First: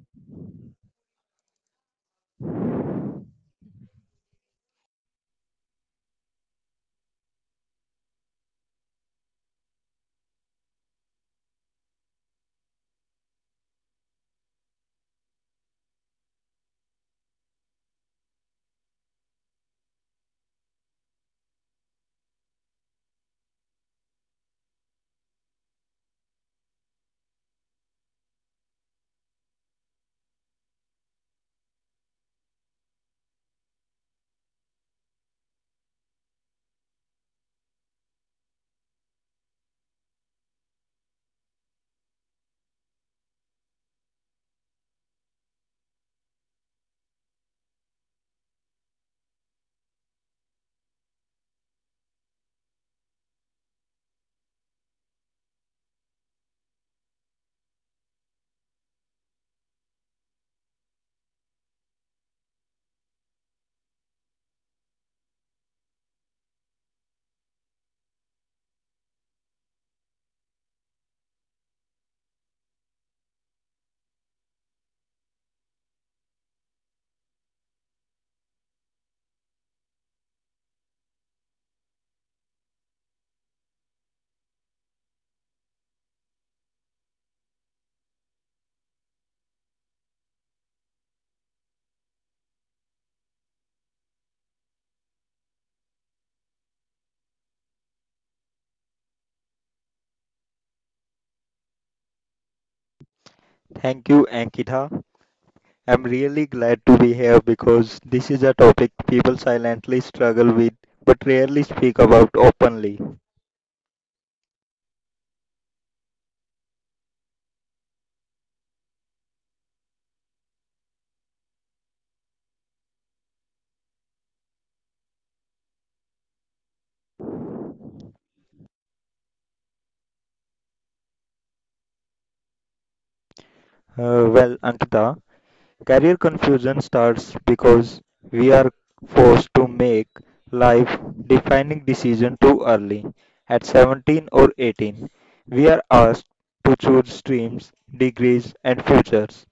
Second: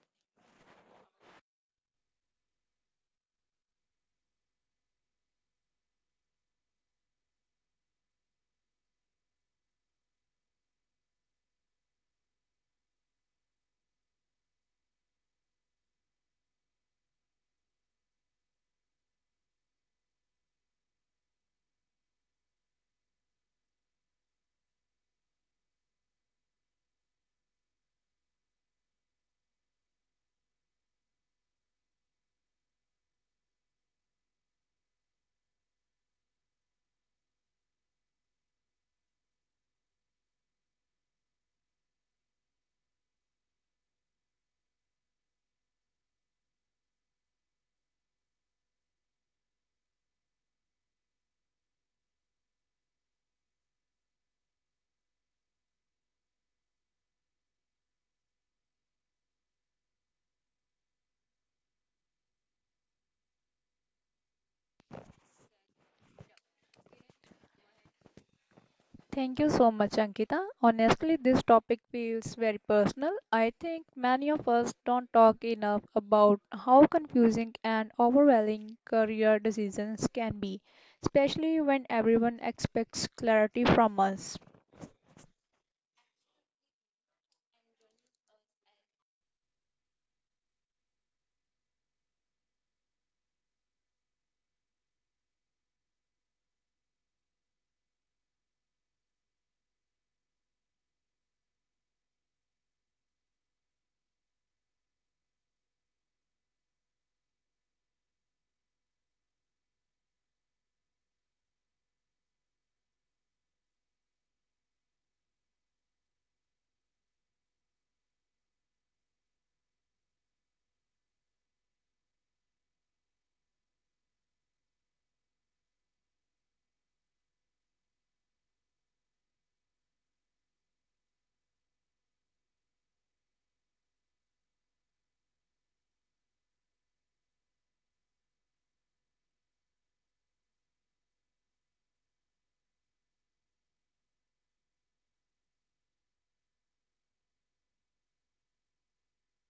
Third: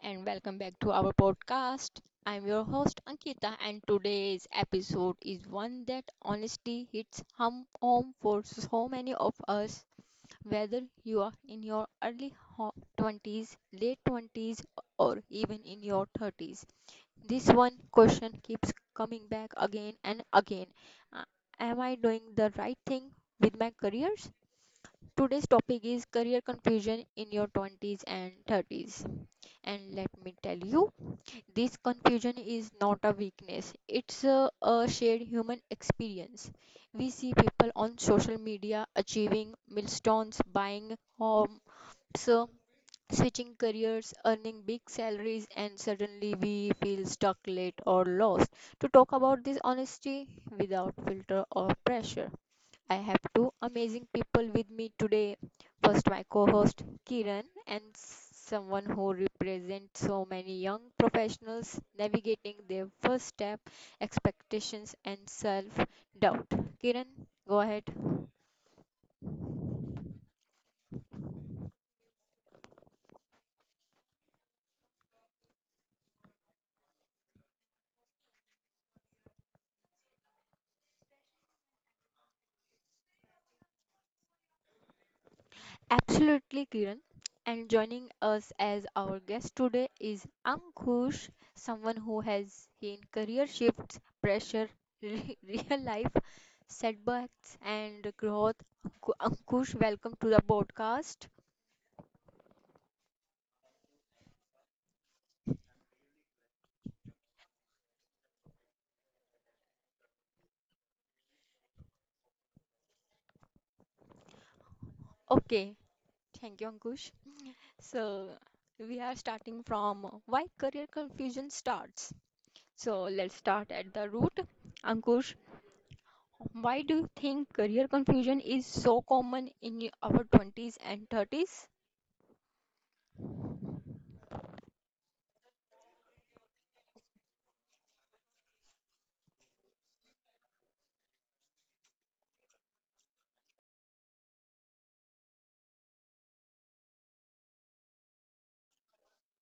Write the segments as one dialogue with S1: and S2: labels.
S1: and welcome back to our podcast. I'm your host Ankita, and today's episode is one that honestly hits home for so many of us, whether you are in your early 20s, late 20s, or even in your 30s. This one question keeps coming back again and again. Uh, Am I doing the right thing with my careers? Today's topic is career confusion in your 20s and 30s. And let me tell you, this confusion is not a weakness, it's a shared human experience. We see people on social media achieving milestones, buying homes, so switching careers, earning big salaries, and suddenly we feel stuck, late, or lost. To talk about this honesty without filter or pressure. I have two amazing people with me today. First, my co host Kiran, and someone who represents so many young professionals navigating their first step, expectations, and self doubt. Kiran, go ahead.
S2: Thank you so much, Ankita. Honestly, this topic feels very personal. I think many of us don't talk enough about how confusing and overwhelming career decisions can be, especially when everyone expects clarity from us.
S1: Absolutely, Kiran. And joining us as our guest today is Ankush, someone who has seen career shifts, pressure, real life setbacks, and growth. Ankush, welcome to the podcast.
S3: Thank you, Ankita. I'm really glad to be here because this is a topic people silently struggle with but rarely speak about openly.
S1: Okay, thank you, Ankush. So, we are starting from why career confusion starts. So, let's start at the root. Ankush, why do you think career confusion is so common in our 20s and 30s?
S3: Well, Ankita, career confusion starts because we are forced to make life defining decision too early. At 17 or 18, we are asked to choose streams, degrees, and futures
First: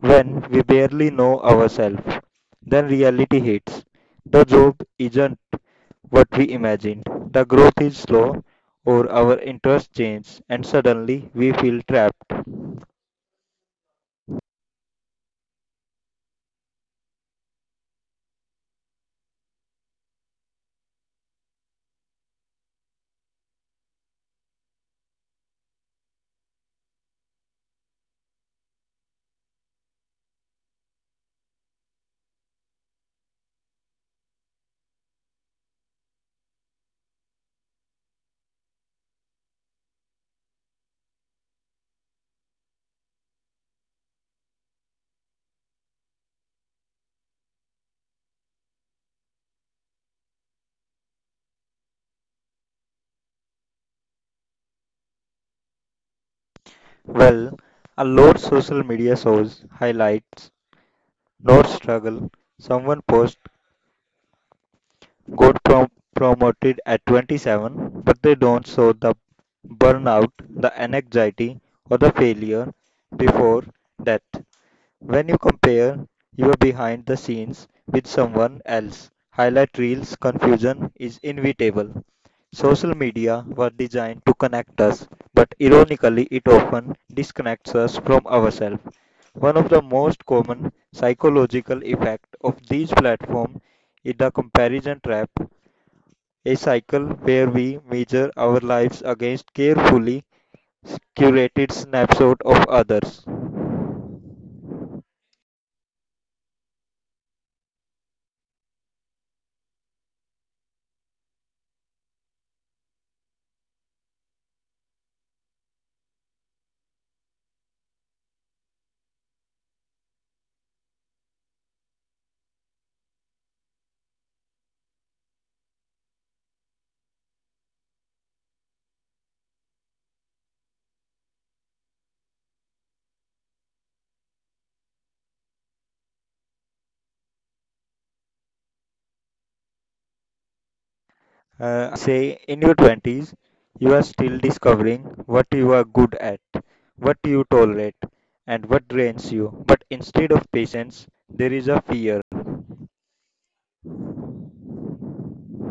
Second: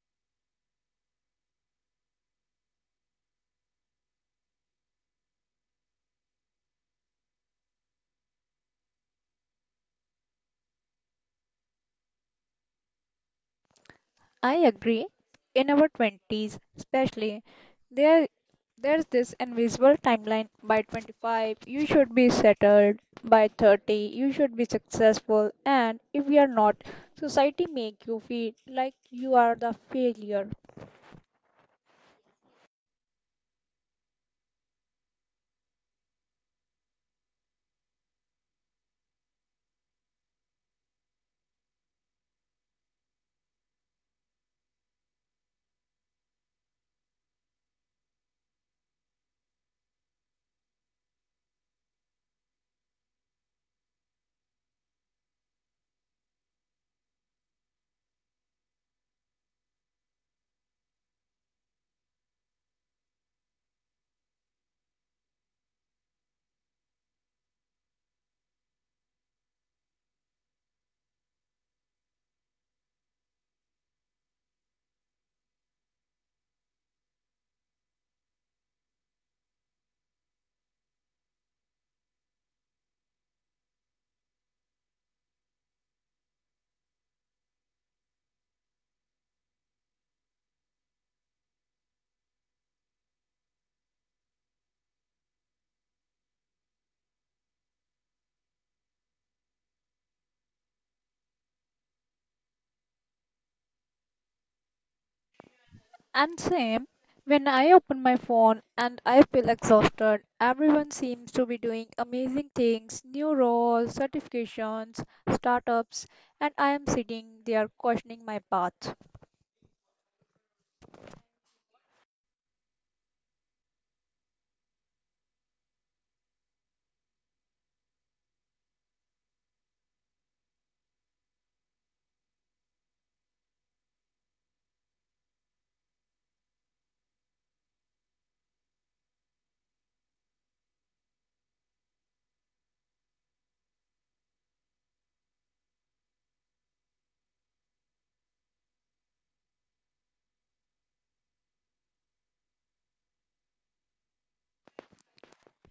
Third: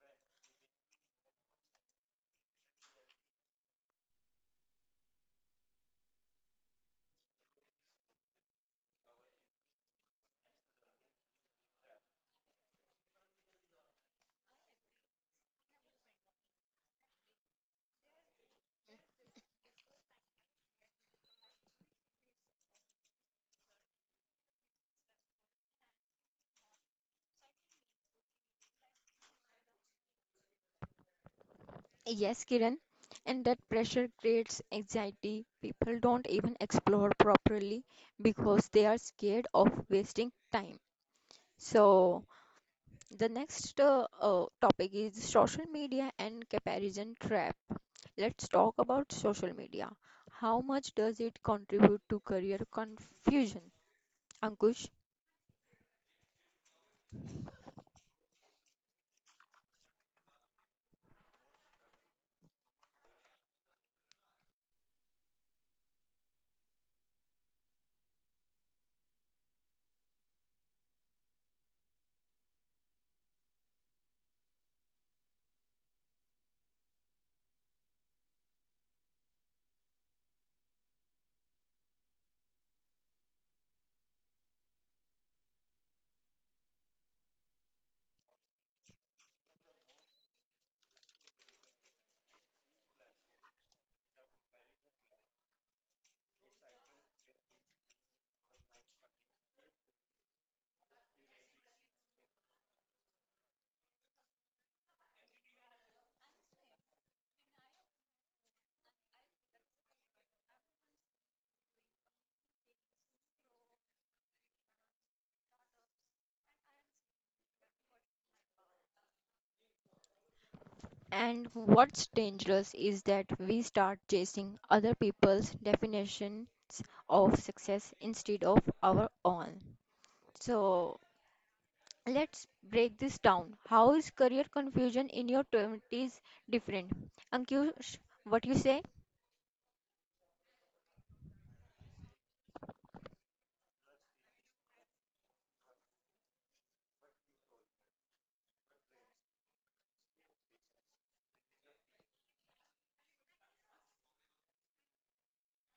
S3: when we barely know ourselves. Then reality hits. The job isn't what we imagined. The growth is slow, or our interests change, and suddenly we feel trapped.
S2: I agree. In our 20s, especially, there there's this invisible timeline. By 25, you should be settled. By 30, you should be successful. And if you are not, society make you feel like you are the failure.
S1: Yes, Kiran, and that pressure creates anxiety. People don't even explore properly because they are scared of wasting time. So, the next topic is social media and comparison trap. Let's talk about social media. How much does it contribute to career confusion? Ankush?
S3: Well, a lot social media shows highlights, not struggle. Someone posts got promoted at 27, but they don't show the burnout, the anxiety, or the failure before death. When you compare your behind the scenes with someone else, highlight reels confusion is inevitable. Social media was designed to connect us, but ironically, it often disconnects us from ourselves. One of the most common psychological effects of these platforms in the comparison trap, a cycle where we measure our lives against carefully curated snapshot of others.
S2: And same, when I open my phone and I feel exhausted, everyone seems to be doing amazing things, new roles, certifications, startups, and I am sitting there questioning my path.
S1: And what's dangerous is that we start chasing other people's definitions of success instead of our own. So let's break this down. How is career confusion in your 20s different? Ankush, what you say?
S3: Say in your 20s, you are still discovering what you are good at, what you tolerate, and what drains you. But instead of patience, there is a fear.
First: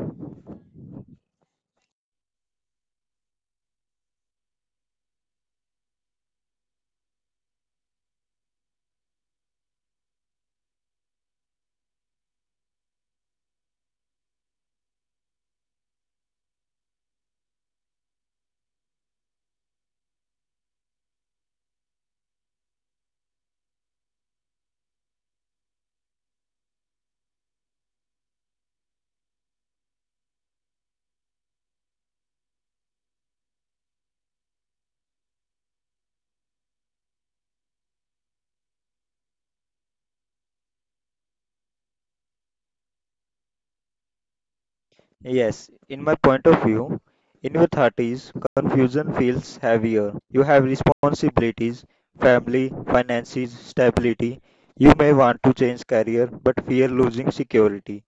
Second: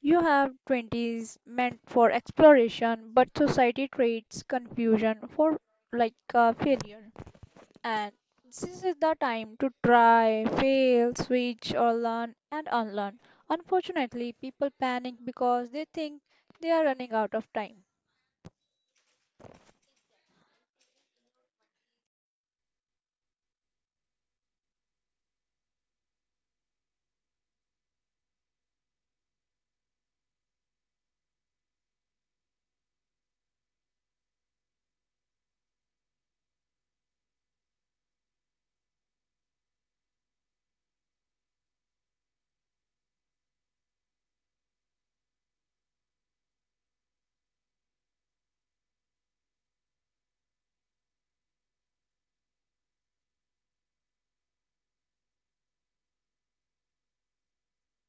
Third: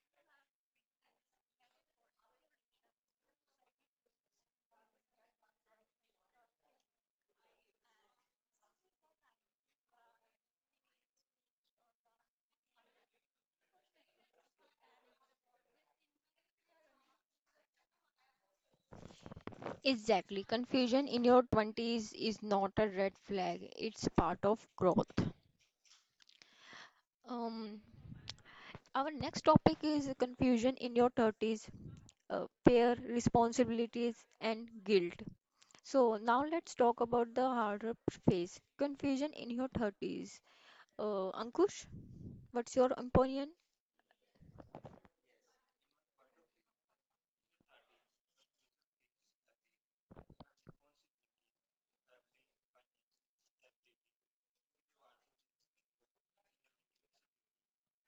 S2: You have 20s meant for exploration, but society trades confusion for like a failure. And this is the time to try, fail, switch, or learn and unlearn. Unfortunately, people panic because they think they are running out of time.
S1: Exactly. Confusion in your 20s is not a red flag, it's part of growth. Um, our next topic is confusion in your 30s, fear, responsibilities, and guilt. So now let's talk about the harder phase, confusion in your 30s. Ankush, what's your opinion?
S3: Yes, in my point of view, in your 30s, confusion feels heavier. You have responsibilities, family, finances, stability. You may want to change career but fear losing security.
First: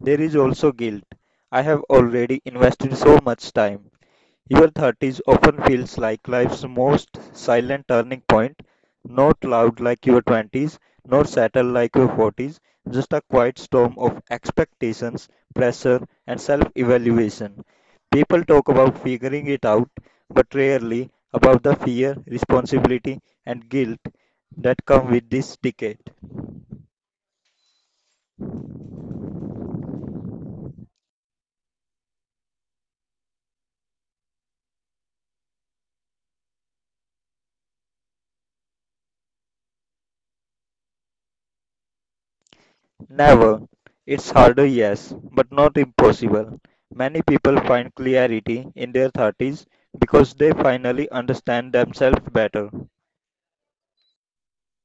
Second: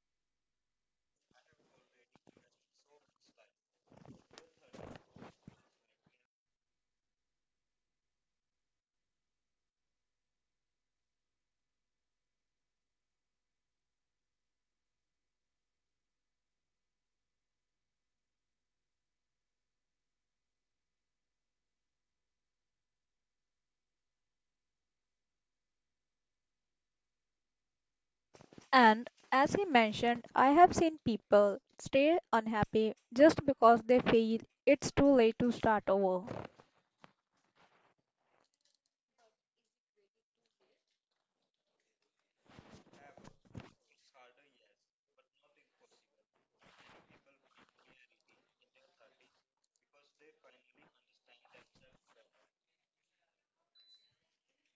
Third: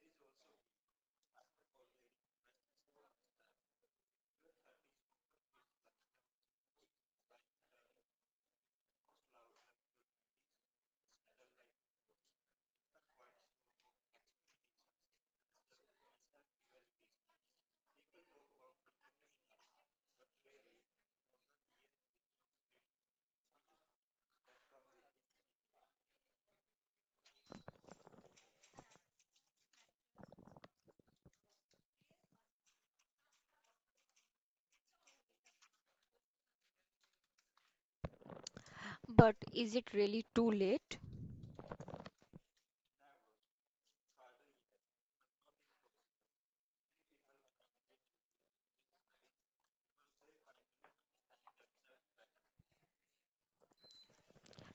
S3: There is also guilt. I have already invested so much time. Your thirties often feels like life's most silent turning point, not loud like your twenties, nor settled like your forties, just a quiet storm of expectations, pressure, and self-evaluation. People talk about figuring it out, but rarely about the fear, responsibility, and guilt that come with this decade.
S2: And as he mentioned, I have seen people stay unhappy just because they feel it's too late to start over.
S1: But is it really too late?
S3: Never. It's harder, yes, but not impossible. Many people find clarity in their 30s because they finally understand themselves better.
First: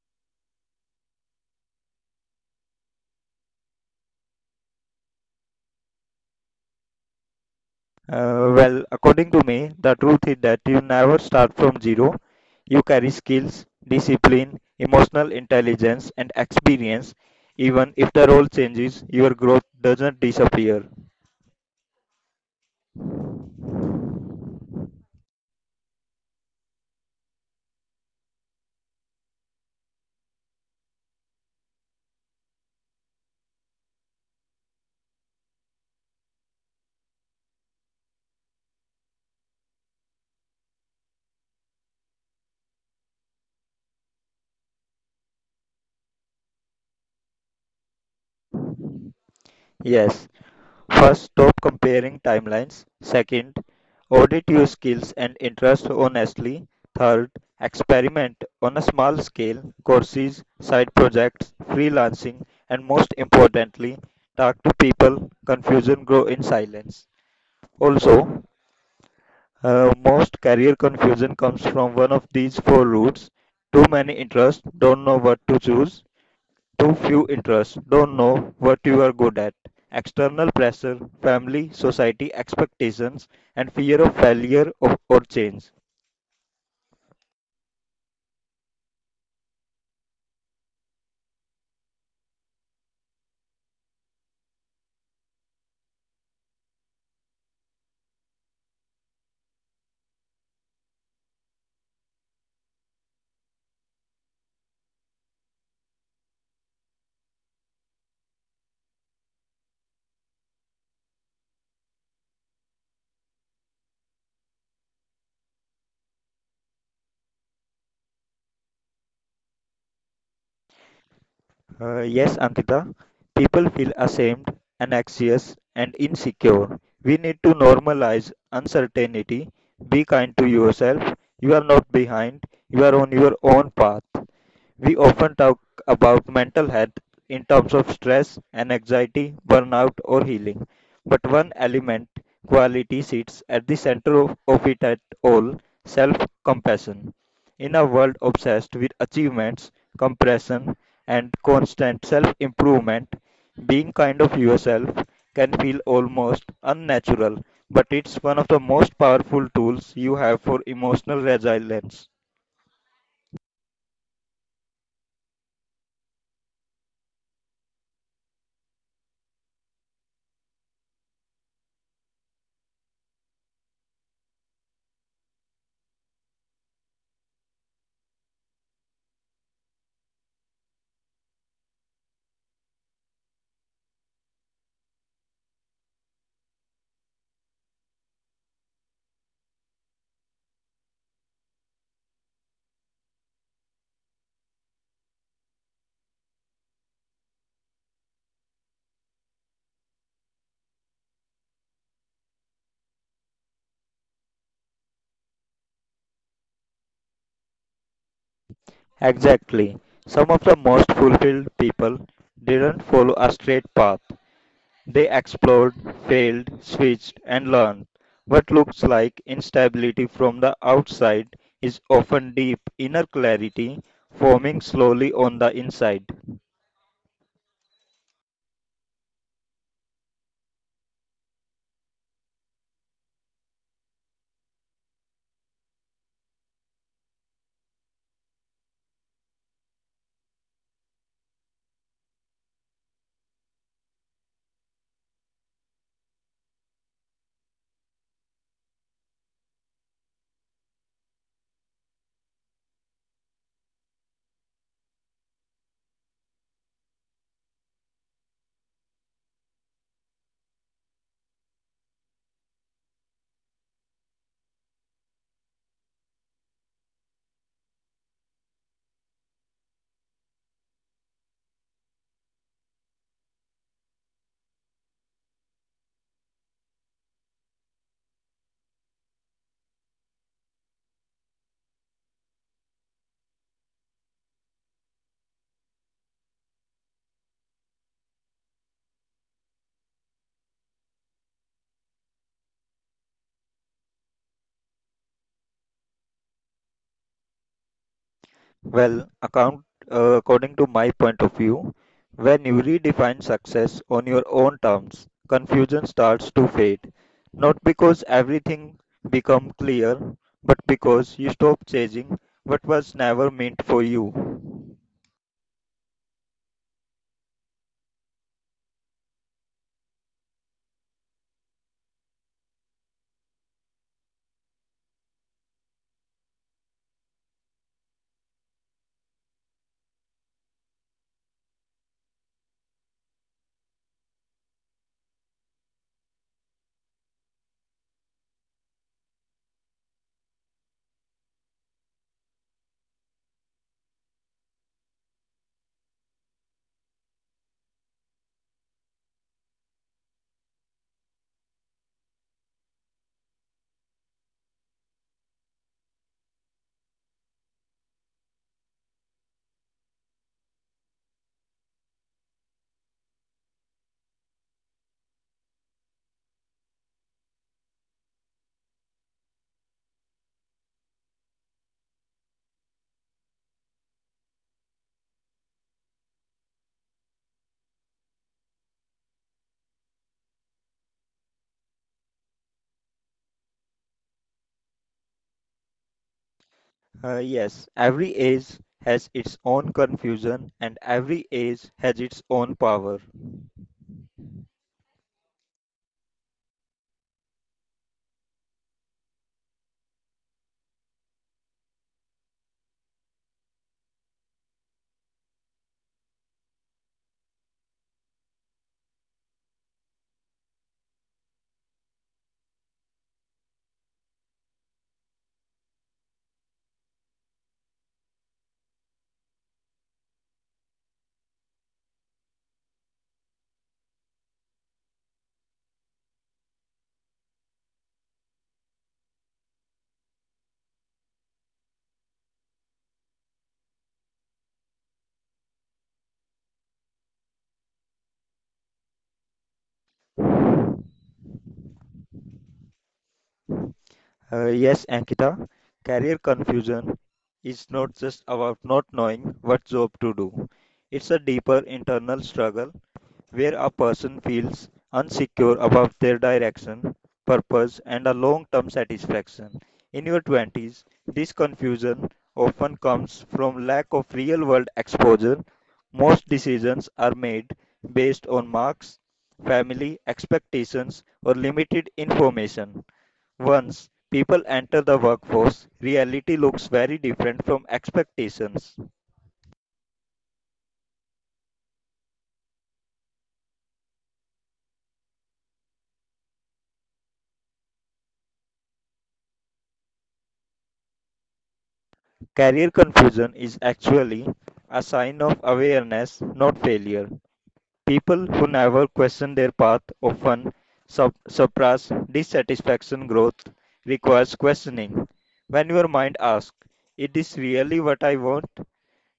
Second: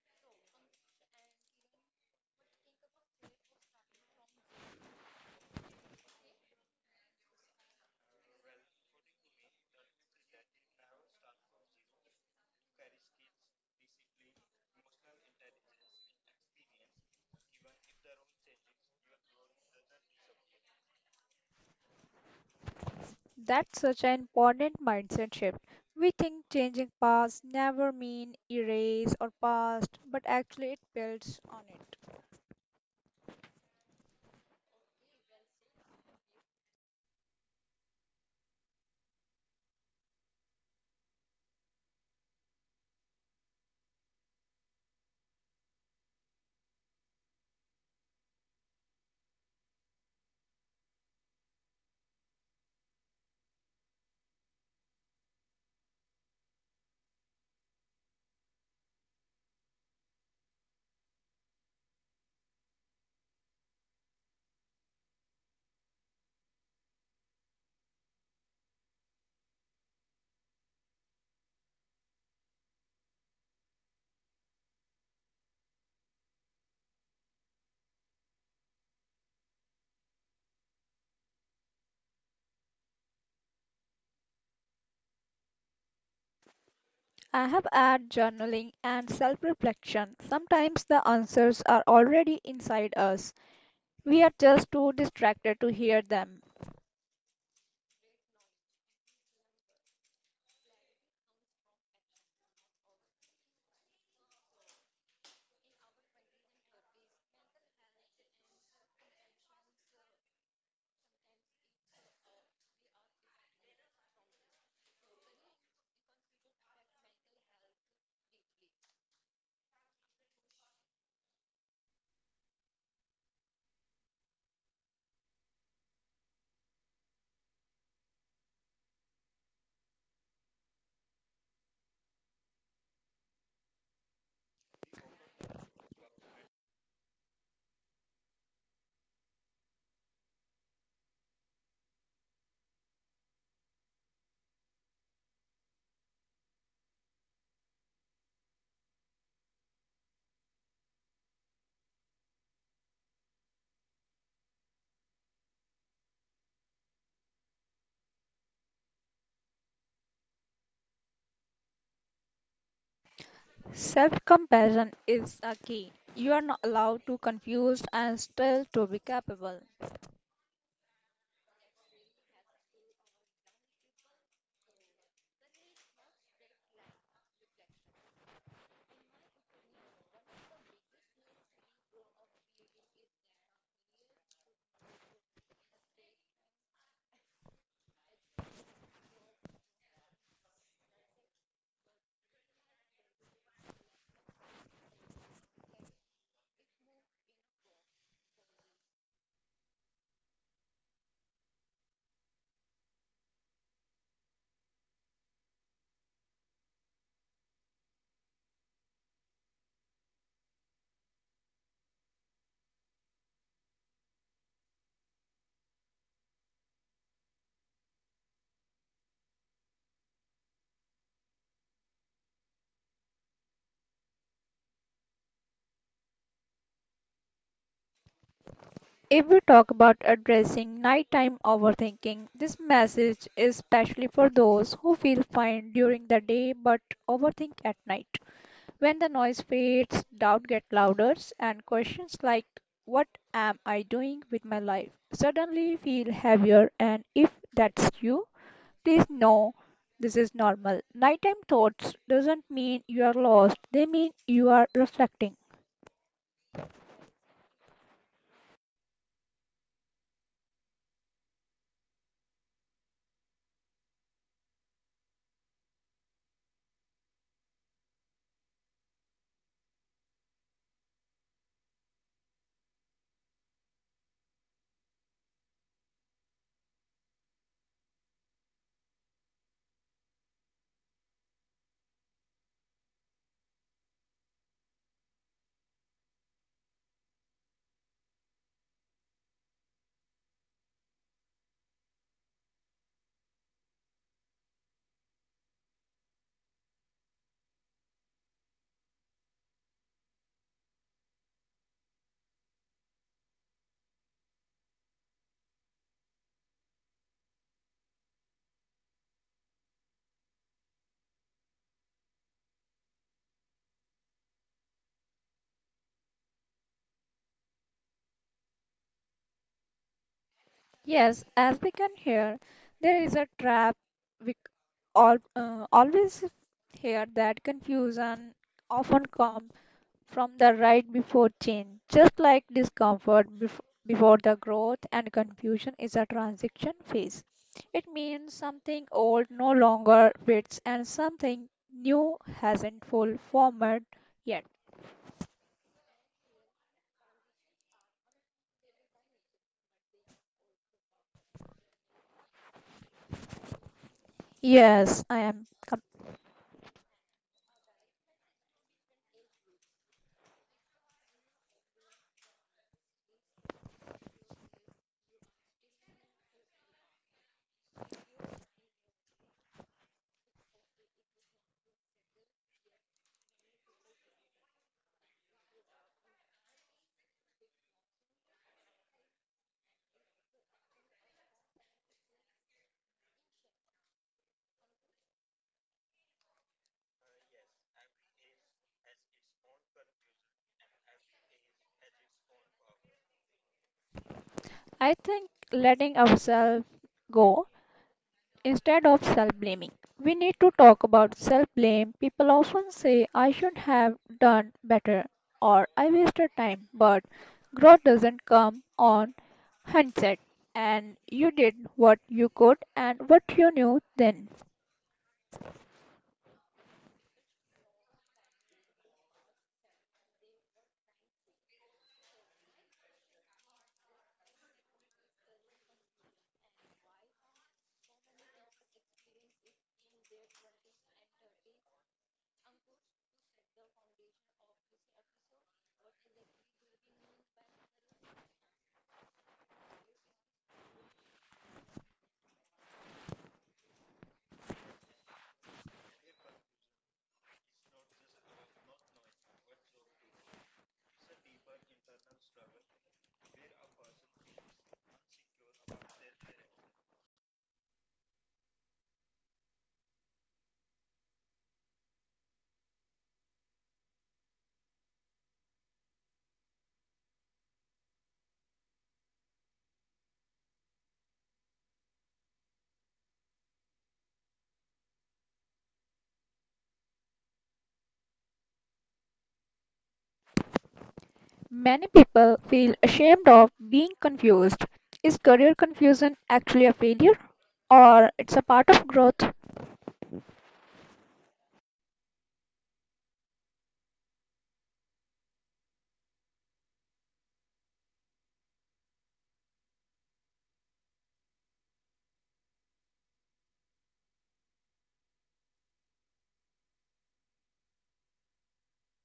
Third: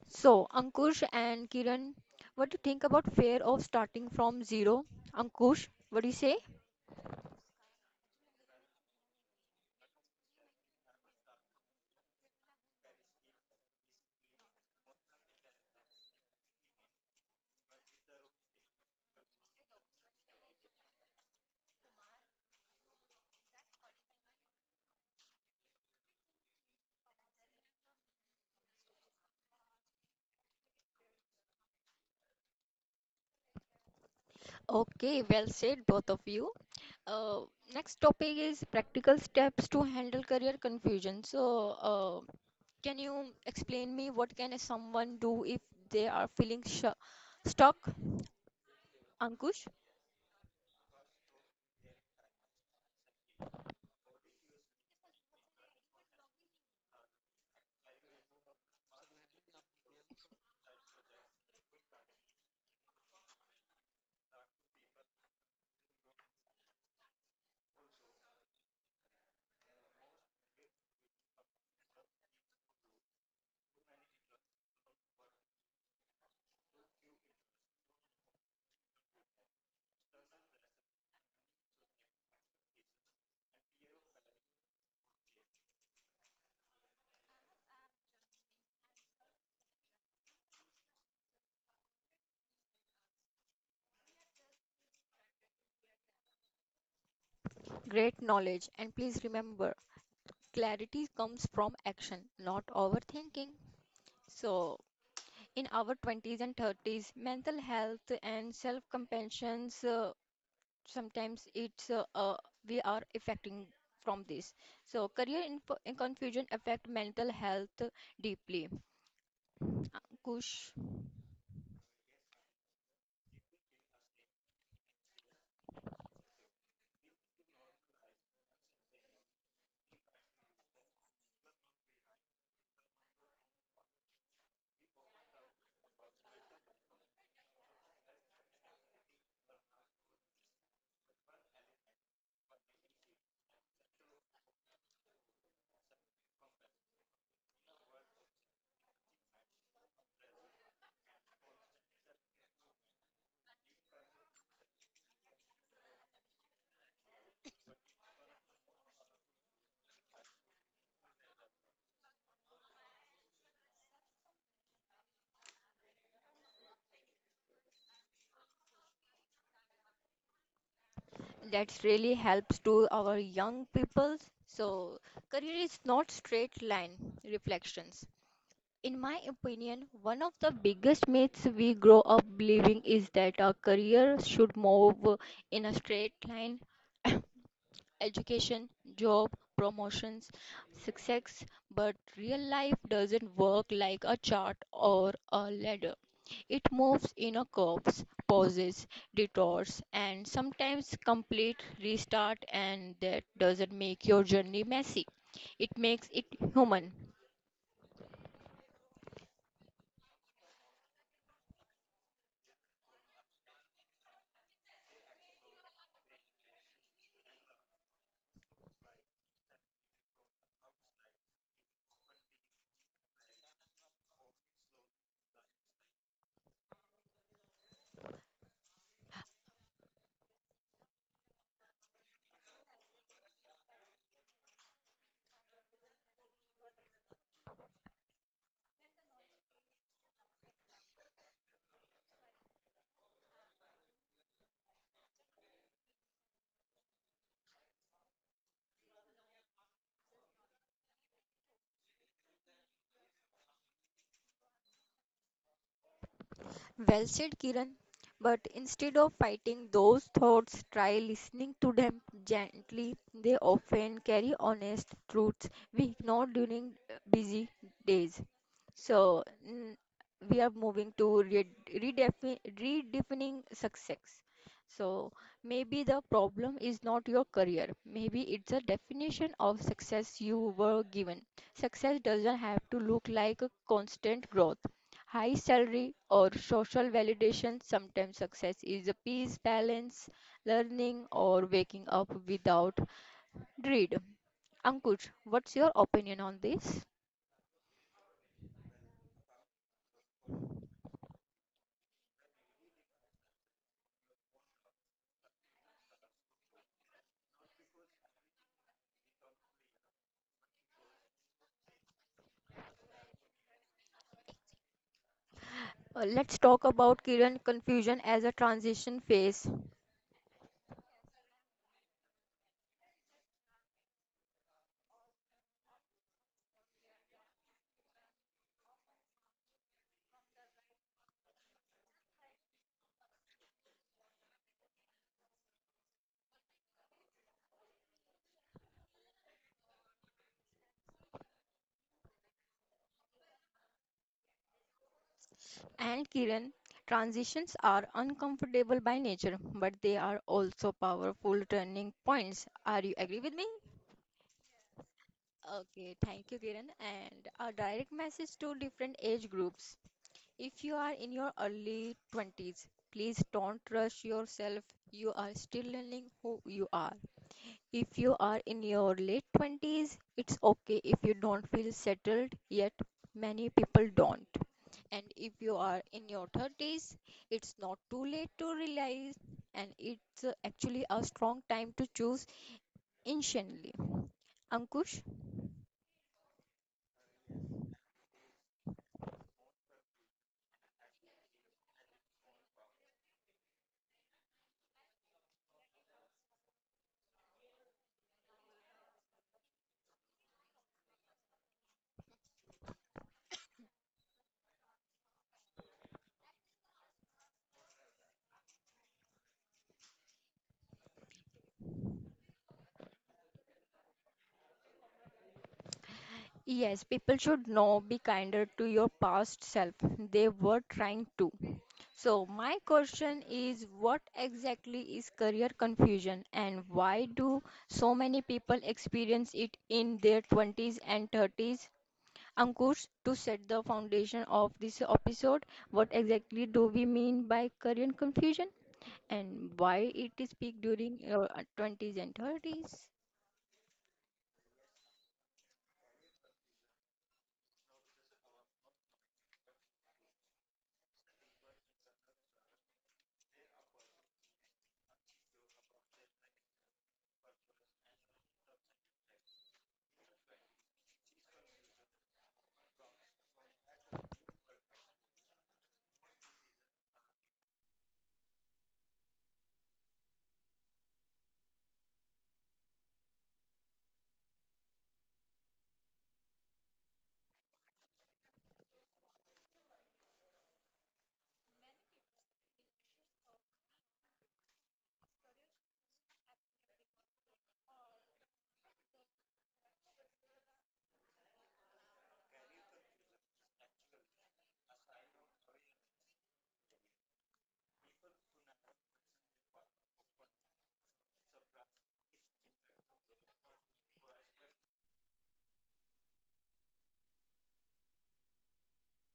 S1: So Ankush and Kiran, what do you think about fear of starting from zero? Ankush, what do you say?
S3: Well, according to me, the truth is that you never start from zero. You carry skills, discipline, emotional intelligence, and experience. Even if the role changes, your growth doesn't disappear.
S2: That's such an important mindset shift. We think changing past never mean erase or past, but actually it builds on it.
S1: Okay, well said, both of you. Uh, Next topic is practical steps to handle career confusion. So, can you explain me what can someone do if they are feeling sh stuck? Ankush?
S3: Yes. First, stop comparing timelines. Second, audit your skills and interests honestly. Third, experiment on a small scale, courses, side projects, freelancing, and most importantly, talk to people. Confusion grows in silence. Also, most career confusion comes from one of these four routes. Too many interests, don't know what to choose. Too few interests, don't know what you are good at. External pressure, family, society expectations, and fear of failure of, or change.
S2: I have had journaling and self-reflection. Sometimes the answers are already inside us. We are just too distracted to hear them.
S1: Great knowledge. And please remember, clarity comes from action, not overthinking. So, in our 20s and 30s, mental health and self compassion, sometimes it's we are affecting from this. So, in confusion affect mental health deeply. Kush,
S3: Yes, Ankita, people feel ashamed, anxious, and insecure. We need to normalize uncertainty. Be kind to yourself. You are not behind, you are on your own path. We often talk about mental health in terms of stress and anxiety, burnout, or healing. But one element, quality, sits at the center of it at all self compassion. In a world obsessed with achievements, compression, and constant self improvement, being kind of yourself can feel almost unnatural, but it's one of the most powerful tools you have for emotional resilience.
S2: Self-compassion is a key. You are not allowed to confuse and still to be capable.
S1: that really helps to our young people. So, career is not straight line reflections. In my opinion, one of the biggest myths we grow up believing is that our career should move in a straight line education, job, promotions, success, but real life doesn't work like a chart or a ladder. It moves in a curves, pauses, detours, and sometimes complete restart, and that doesn't make your journey messy. It makes it human.
S3: Exactly. Some of the most fulfilled people didn't follow a straight path. They explored, failed, switched, and learned. What looks like instability from the outside is often deep inner clarity forming slowly on the inside.
S2: If we talk about addressing nighttime overthinking, this message is specially for those who feel fine during the day but overthink at night. When the noise fades, doubt get louder, and questions like what am I doing with my life suddenly feel heavier. And if that's you, please know this is normal. Nighttime thoughts doesn't mean you are lost; they mean you are reflecting.
S1: Well said, Kiran. But instead of fighting those thoughts, try listening to them gently. They often carry honest truths we ignore during busy days. So we are moving to redefining success. So maybe the problem is not your career. Maybe it's a definition of success you were given. Success doesn't have to look like a constant growth, high salary, or social validation. Sometimes success is a peace, balance, learning, or waking up without dread. Ankush, what's your opinion on this?
S3: Well, according to my point of view, when you redefine success on your own terms, confusion starts to fade. Not because everything become clear, but because you stop chasing what was never meant for you.
S1: Let's talk about Kiran confusion as a transition phase.
S2: Yes, as we can hear, there is a trap we all, always hear that confusion often comes from the right before change. Just like discomfort before the growth and confusion is a transition phase. It means something old no longer fits and something new hasn't full formed yet.
S1: And Kiran, transitions are uncomfortable by nature, but they are also powerful turning points. Are you agree with me?
S2: Yes, I am.
S1: Okay, thank you, Kiran. And a direct message to different age groups. If you are in your early 20s, please don't rush yourself. You are still learning who you are. If you are in your late 20s, it's okay if you don't feel settled yet. Many people don't. And if you are in your 30s, it's not too late to realize, and it's actually a strong time to choose intentionally. Ankush?
S3: Yes, every age has its own confusion and every age has its own power.
S2: I think letting ourselves go. Instead of self blaming, we need to talk about self blame. People often say, I should have done better or I wasted time, but growth doesn't come on hindsight. And you did what you could and what you knew then.
S1: Yes, people should know be kinder to your past self. They were trying to. So, my question is what exactly is career confusion and why do so many people experience it in their 20s and 30s? Ankush, to set the foundation of this episode, what exactly do we mean by career confusion and why it is peak during 20s and 30s?
S3: Yes, Ankita, career confusion is not just about not knowing what job to do. It's a deeper internal struggle where a person feels unsecure about their direction, purpose, and a long term satisfaction. In your 20s, this confusion often comes from lack of real world exposure. Most decisions are made based on marks, family expectations, or limited information. Once people enter the workforce, reality looks very different from expectations.
S2: Many people feel ashamed of being confused. Is career confusion actually a failure or it's a part of growth?
S3: Career confusion is actually a sign of awareness, not failure. People who never question their path often suppress dissatisfaction. Growth requires questioning. When your mind asks, is this really what I want?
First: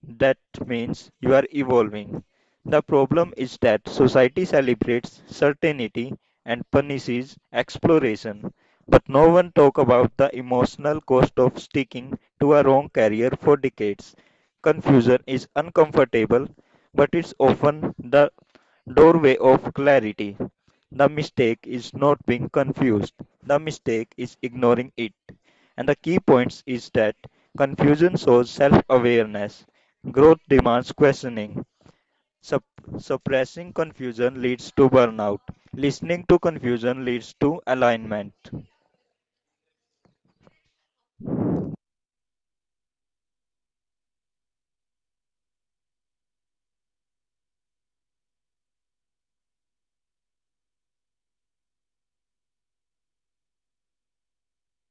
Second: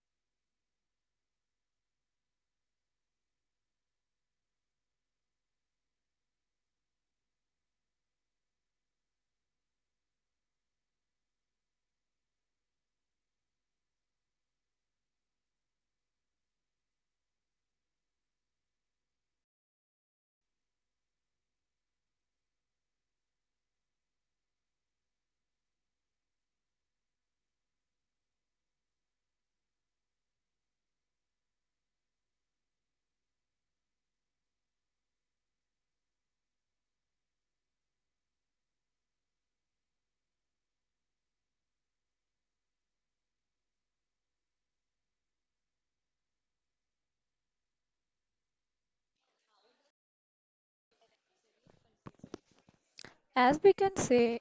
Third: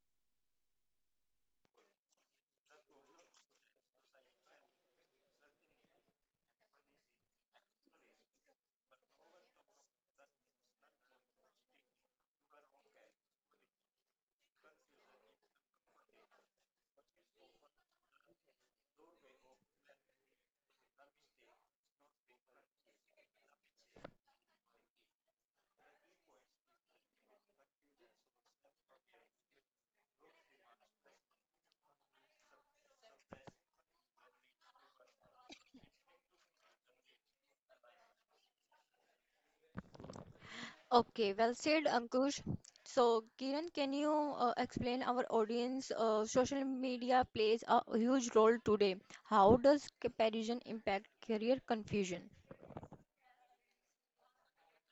S3: That means you are evolving. The problem is that society celebrates certainty and punishes exploration, but no one talks about the emotional cost of sticking to a wrong career for decades. Confusion is uncomfortable, but it's often the doorway of clarity. The mistake is not being confused. The mistake is ignoring it. And the key points is that confusion shows self awareness. Growth demands questioning. Sup- Suppressing confusion leads to burnout. Listening to confusion leads to alignment.
S1: Okay, well said, Ankush. So, Kiran, can you explain our audience? Social media plays a huge role today. How does comparison impact career confusion?
S2: As we can say,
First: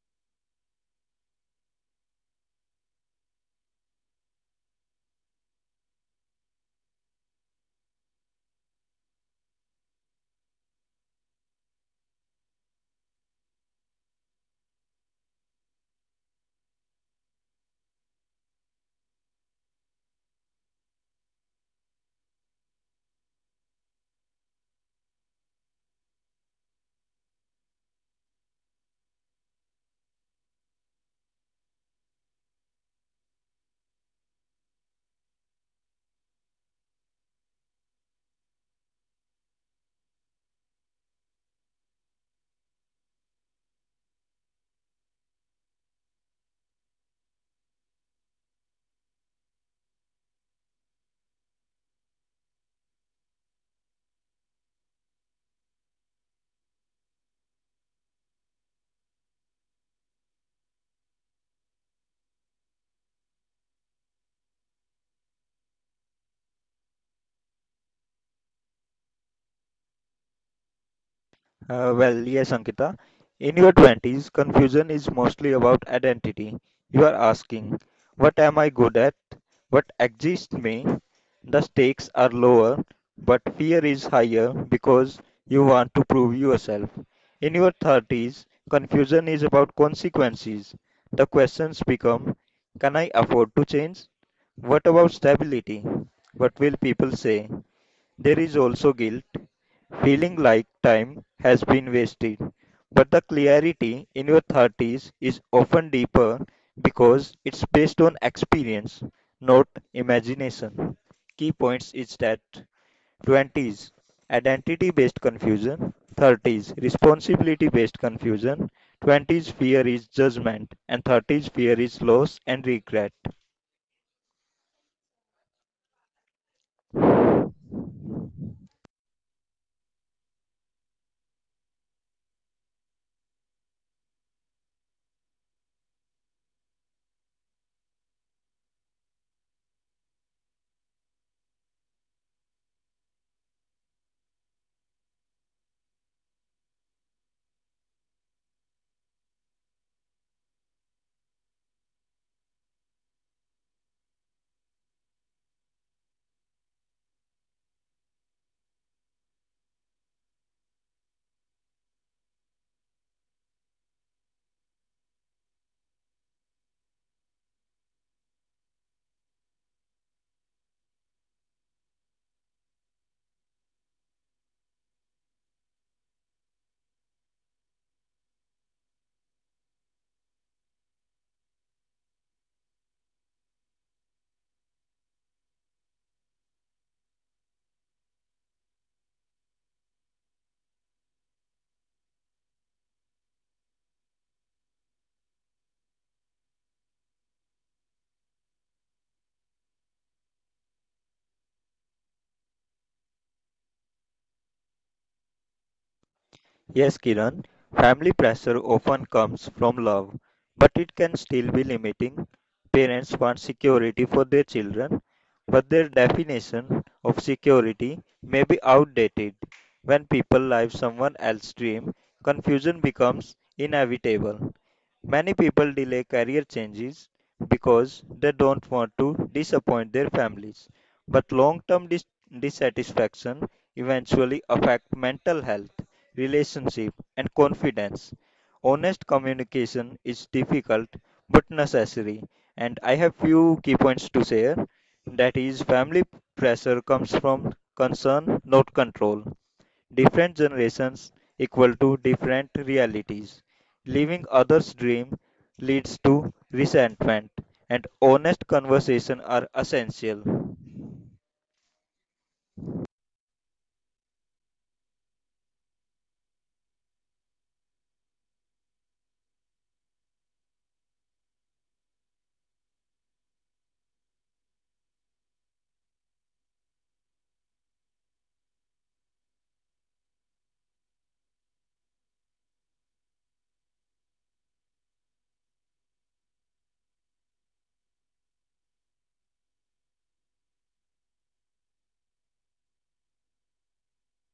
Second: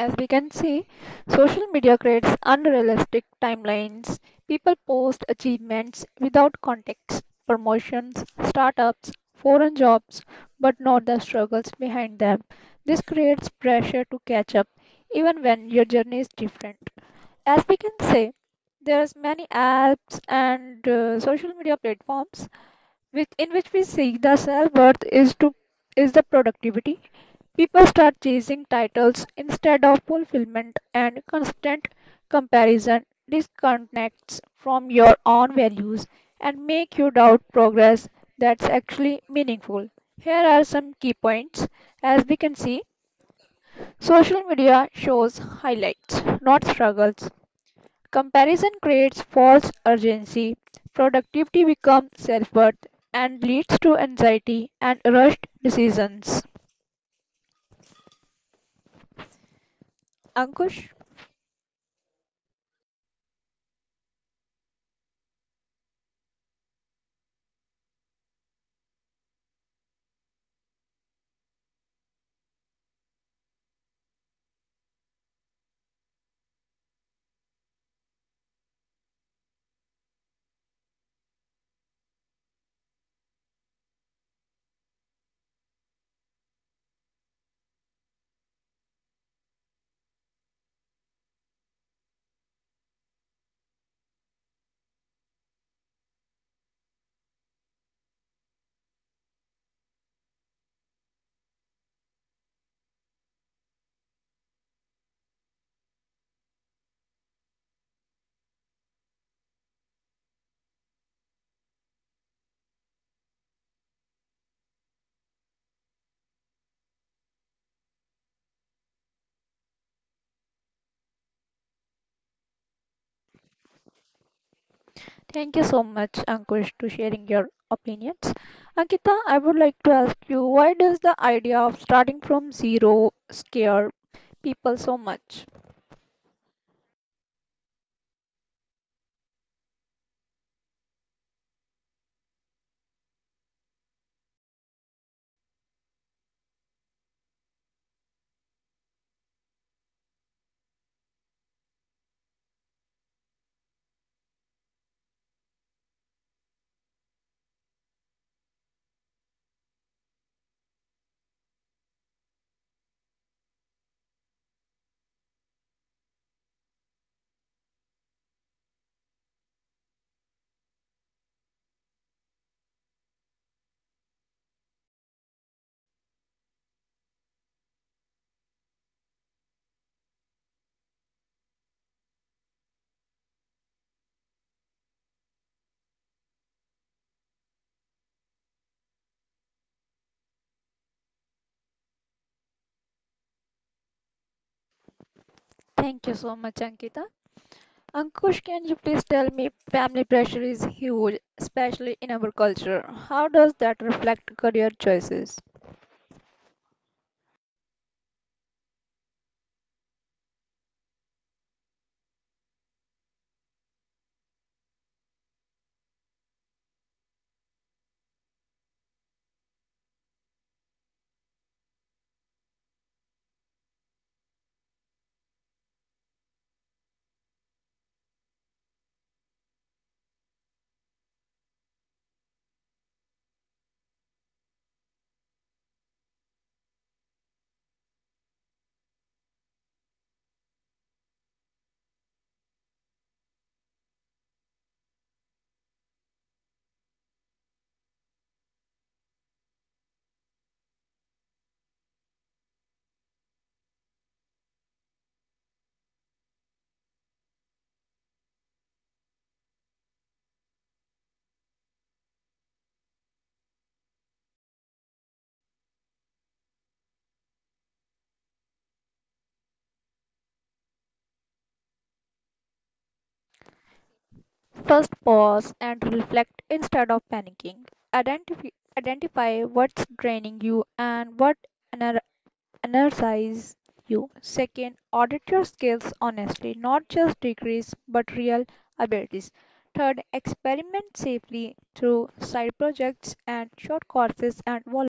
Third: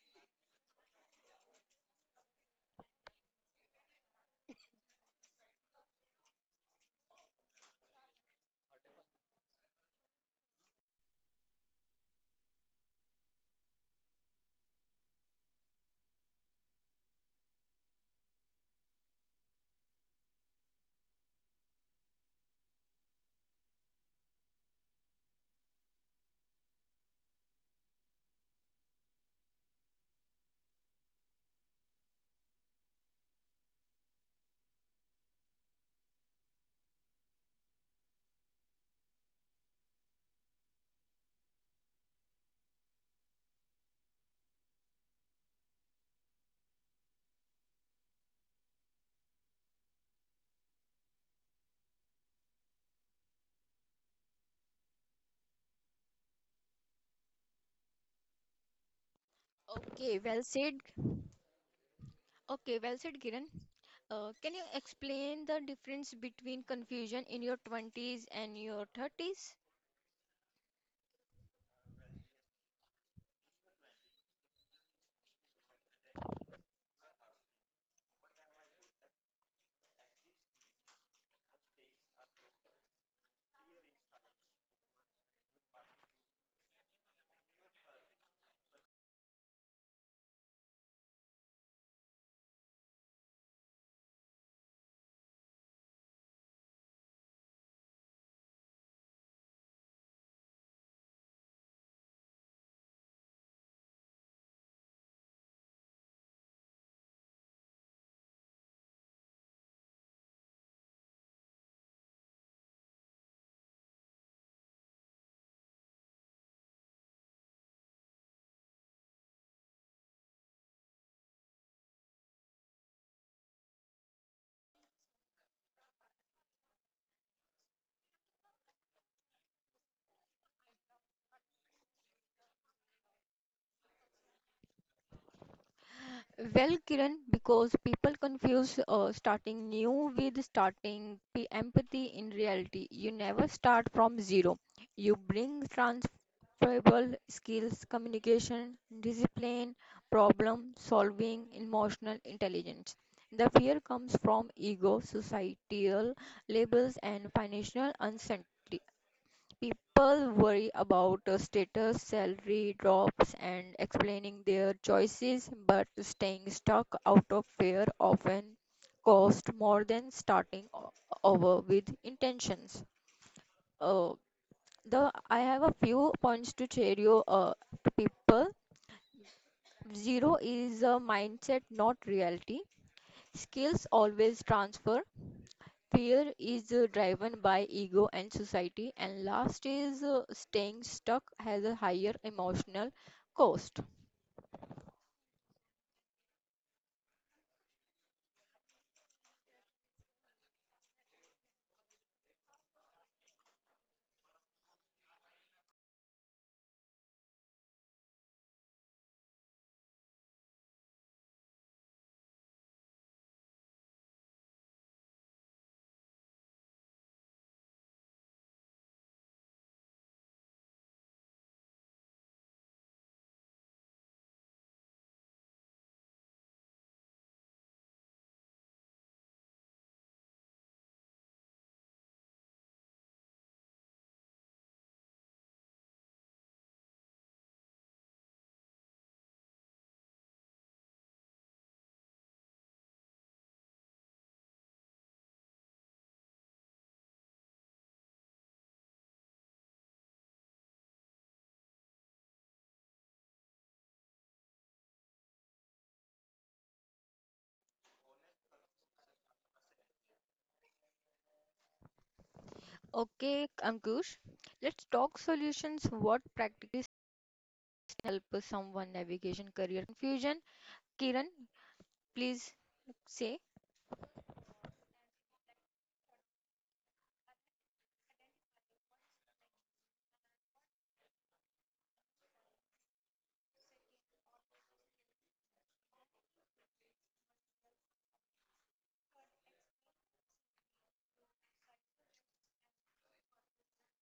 S2: As we can see, social media creates unrealistic timelines. People post achievements without context, promotions, startups, foreign jobs, but not the struggles behind them. This creates pressure to catch up, even when your journey is different. As we can say, there's many apps and social media platforms which in which we see the self worth is to is the productivity. People start chasing titles instead of fulfillment, and constant comparison disconnects from your own values and make you doubt progress that's actually meaningful. Here are some key points. As we can see, social media shows highlights, not struggles. Comparison creates false urgency. Productivity becomes self-worth and leads to anxiety and rushed decisions. Ankush?
S1: Okay, well said. Okay, well said, Kiran. Can you explain the difference between confusion in your 20s and your 30s?
S3: Well, yes, Ankita. In your 20s, confusion is mostly about identity. You are asking, what am I good at? What exists me? The stakes are lower, but fear is higher because you want to prove yourself. In your 30s, confusion is about consequences. The questions become, can I afford to change? What about stability? What will people say? There is also guilt, feeling like time has been wasted. But the clarity in your 30s is often deeper because it's based on experience, not imagination. Key points is that 20s identity based confusion, 30s responsibility based confusion, 20s fear is judgment and 30s fear is loss and regret.
S2: Thank you so much, Ankush, to sharing your opinions. Ankita, I would like to ask you why does the idea of starting from zero scare people so much?
S1: Well, Kiran, because people confuse starting new with empathy in reality. You never start from zero. You bring transferable skills, communication, discipline, problem solving, emotional intelligence. The fear comes from ego, societal labels, and financial uncertainty. People worry about status, salary drops, and explaining their choices, but staying stuck out of fear often costs more than over with intentions. Uh, the I have a few points to share you to people. Zero is a mindset, not reality. Skills always transfer. Fear is driven by ego and society, and last is staying stuck has a higher emotional cost.
S2: Thank you so much, Ankita. Ankush, can you please tell me family pressure is huge, especially in our culture. How does that reflect career choices?
S3: Yes, Kiran, family pressure often comes from love, but it can still be limiting. Parents want security for their children, but their definition of security may be outdated. When people live someone else's dream, confusion becomes inevitable. Many people delay career changes because they don't want to disappoint their families. But long-term dissatisfaction eventually affect mental health, relationship, and confidence. Honest communication is difficult but necessary. And I have few key points to share. That is, family pressure comes from concern, not control. Different generations equal to different realities. Living others' dream leads to resentment, and honest conversation are essential.
S1: Okay, Ankush, let's talk solutions. What practically help someone navigation career confusion? Kiran, please say.
S2: First, pause and reflect instead of panicking. Identify, identify what's draining you and what ener- energize you. Second, audit your skills honestly, not just degrees but real abilities. Third, experiment safely through side projects and short courses and volunteers.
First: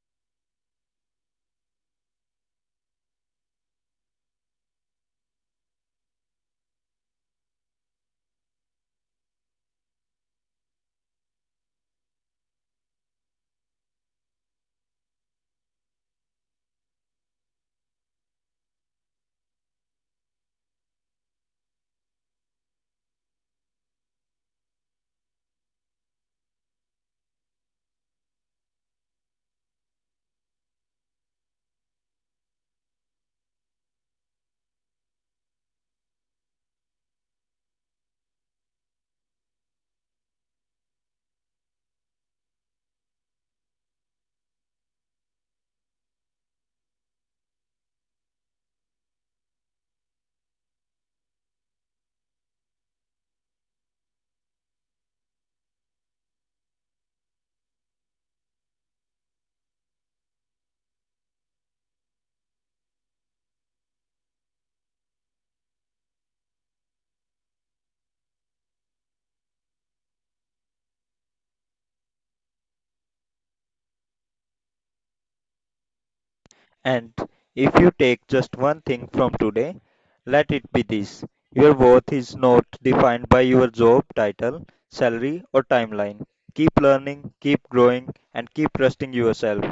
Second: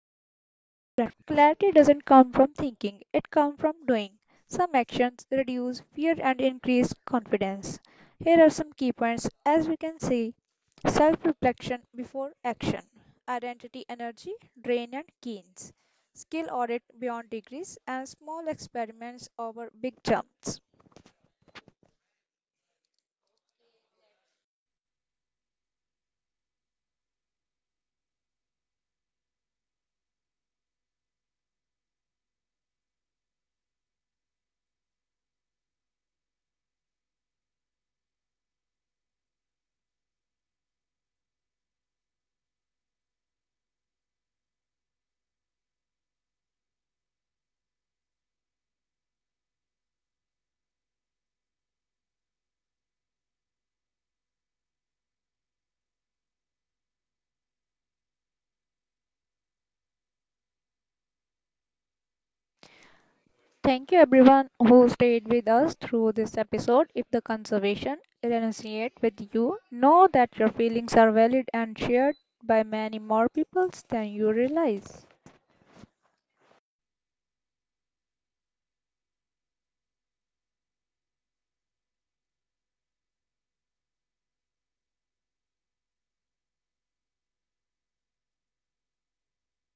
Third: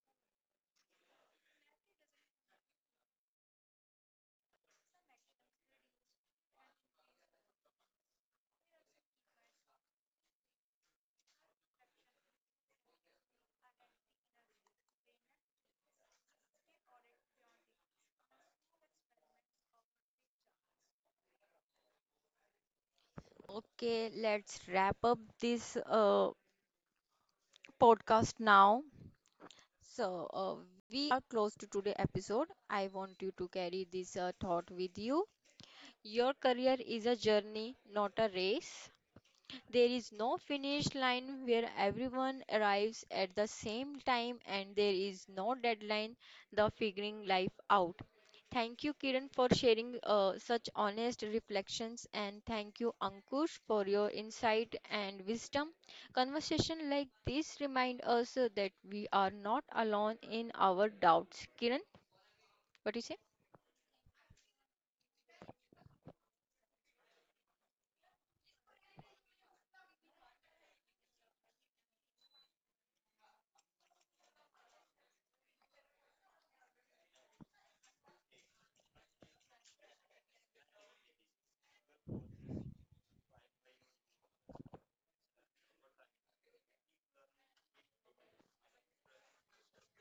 S2: Clarity doesn't come from thinking, it comes from doing. Some actions reduce fear and increase confidence. Here are some key points as we can see self reflection before action, identity, energy, drain, and gains, skill audit beyond degrees, and small experiments over big jumps.
S1: Okay, let's wrap up this podcast now. So, we are close to today episode. I want you to carry this thought with you. Your career is a journey, not a race. There is no finish line where everyone arrives at the same time, and there is no deadline the figuring life out. Thank you, Kiran, for sharing such honest reflections, and thank you, Ankush, for your insight and wisdom. Conversation like this remind us that we are not alone in our doubts. Kiran, what do you say?
S2: Thank you everyone who stayed with us through this episode. If the conservation resonates with you, know that your feelings are valid and shared by many more people than you realize.
S3: And if you take just one thing from today, let it be this. Your worth is not defined by your job title, salary, or timeline. Keep learning, keep growing, and keep trusting yourself.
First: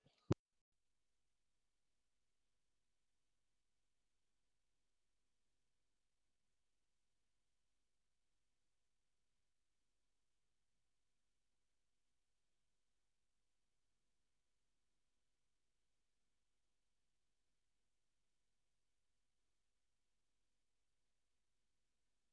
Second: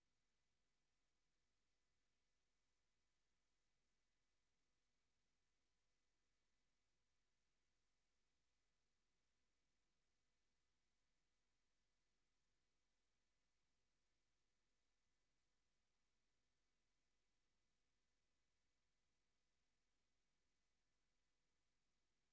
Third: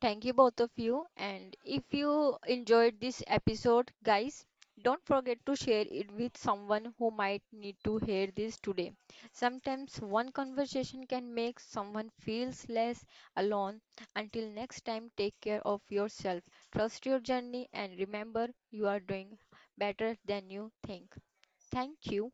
S1: Thank you, both of you. And if you enjoyed this episode, guys, don't forget to share it with someone who might need to hear this today. Sometimes one conversation can make someone feels less alone. Until next time, take care of yourself. Trust your journey and remember you are doing better than you think. Thank you.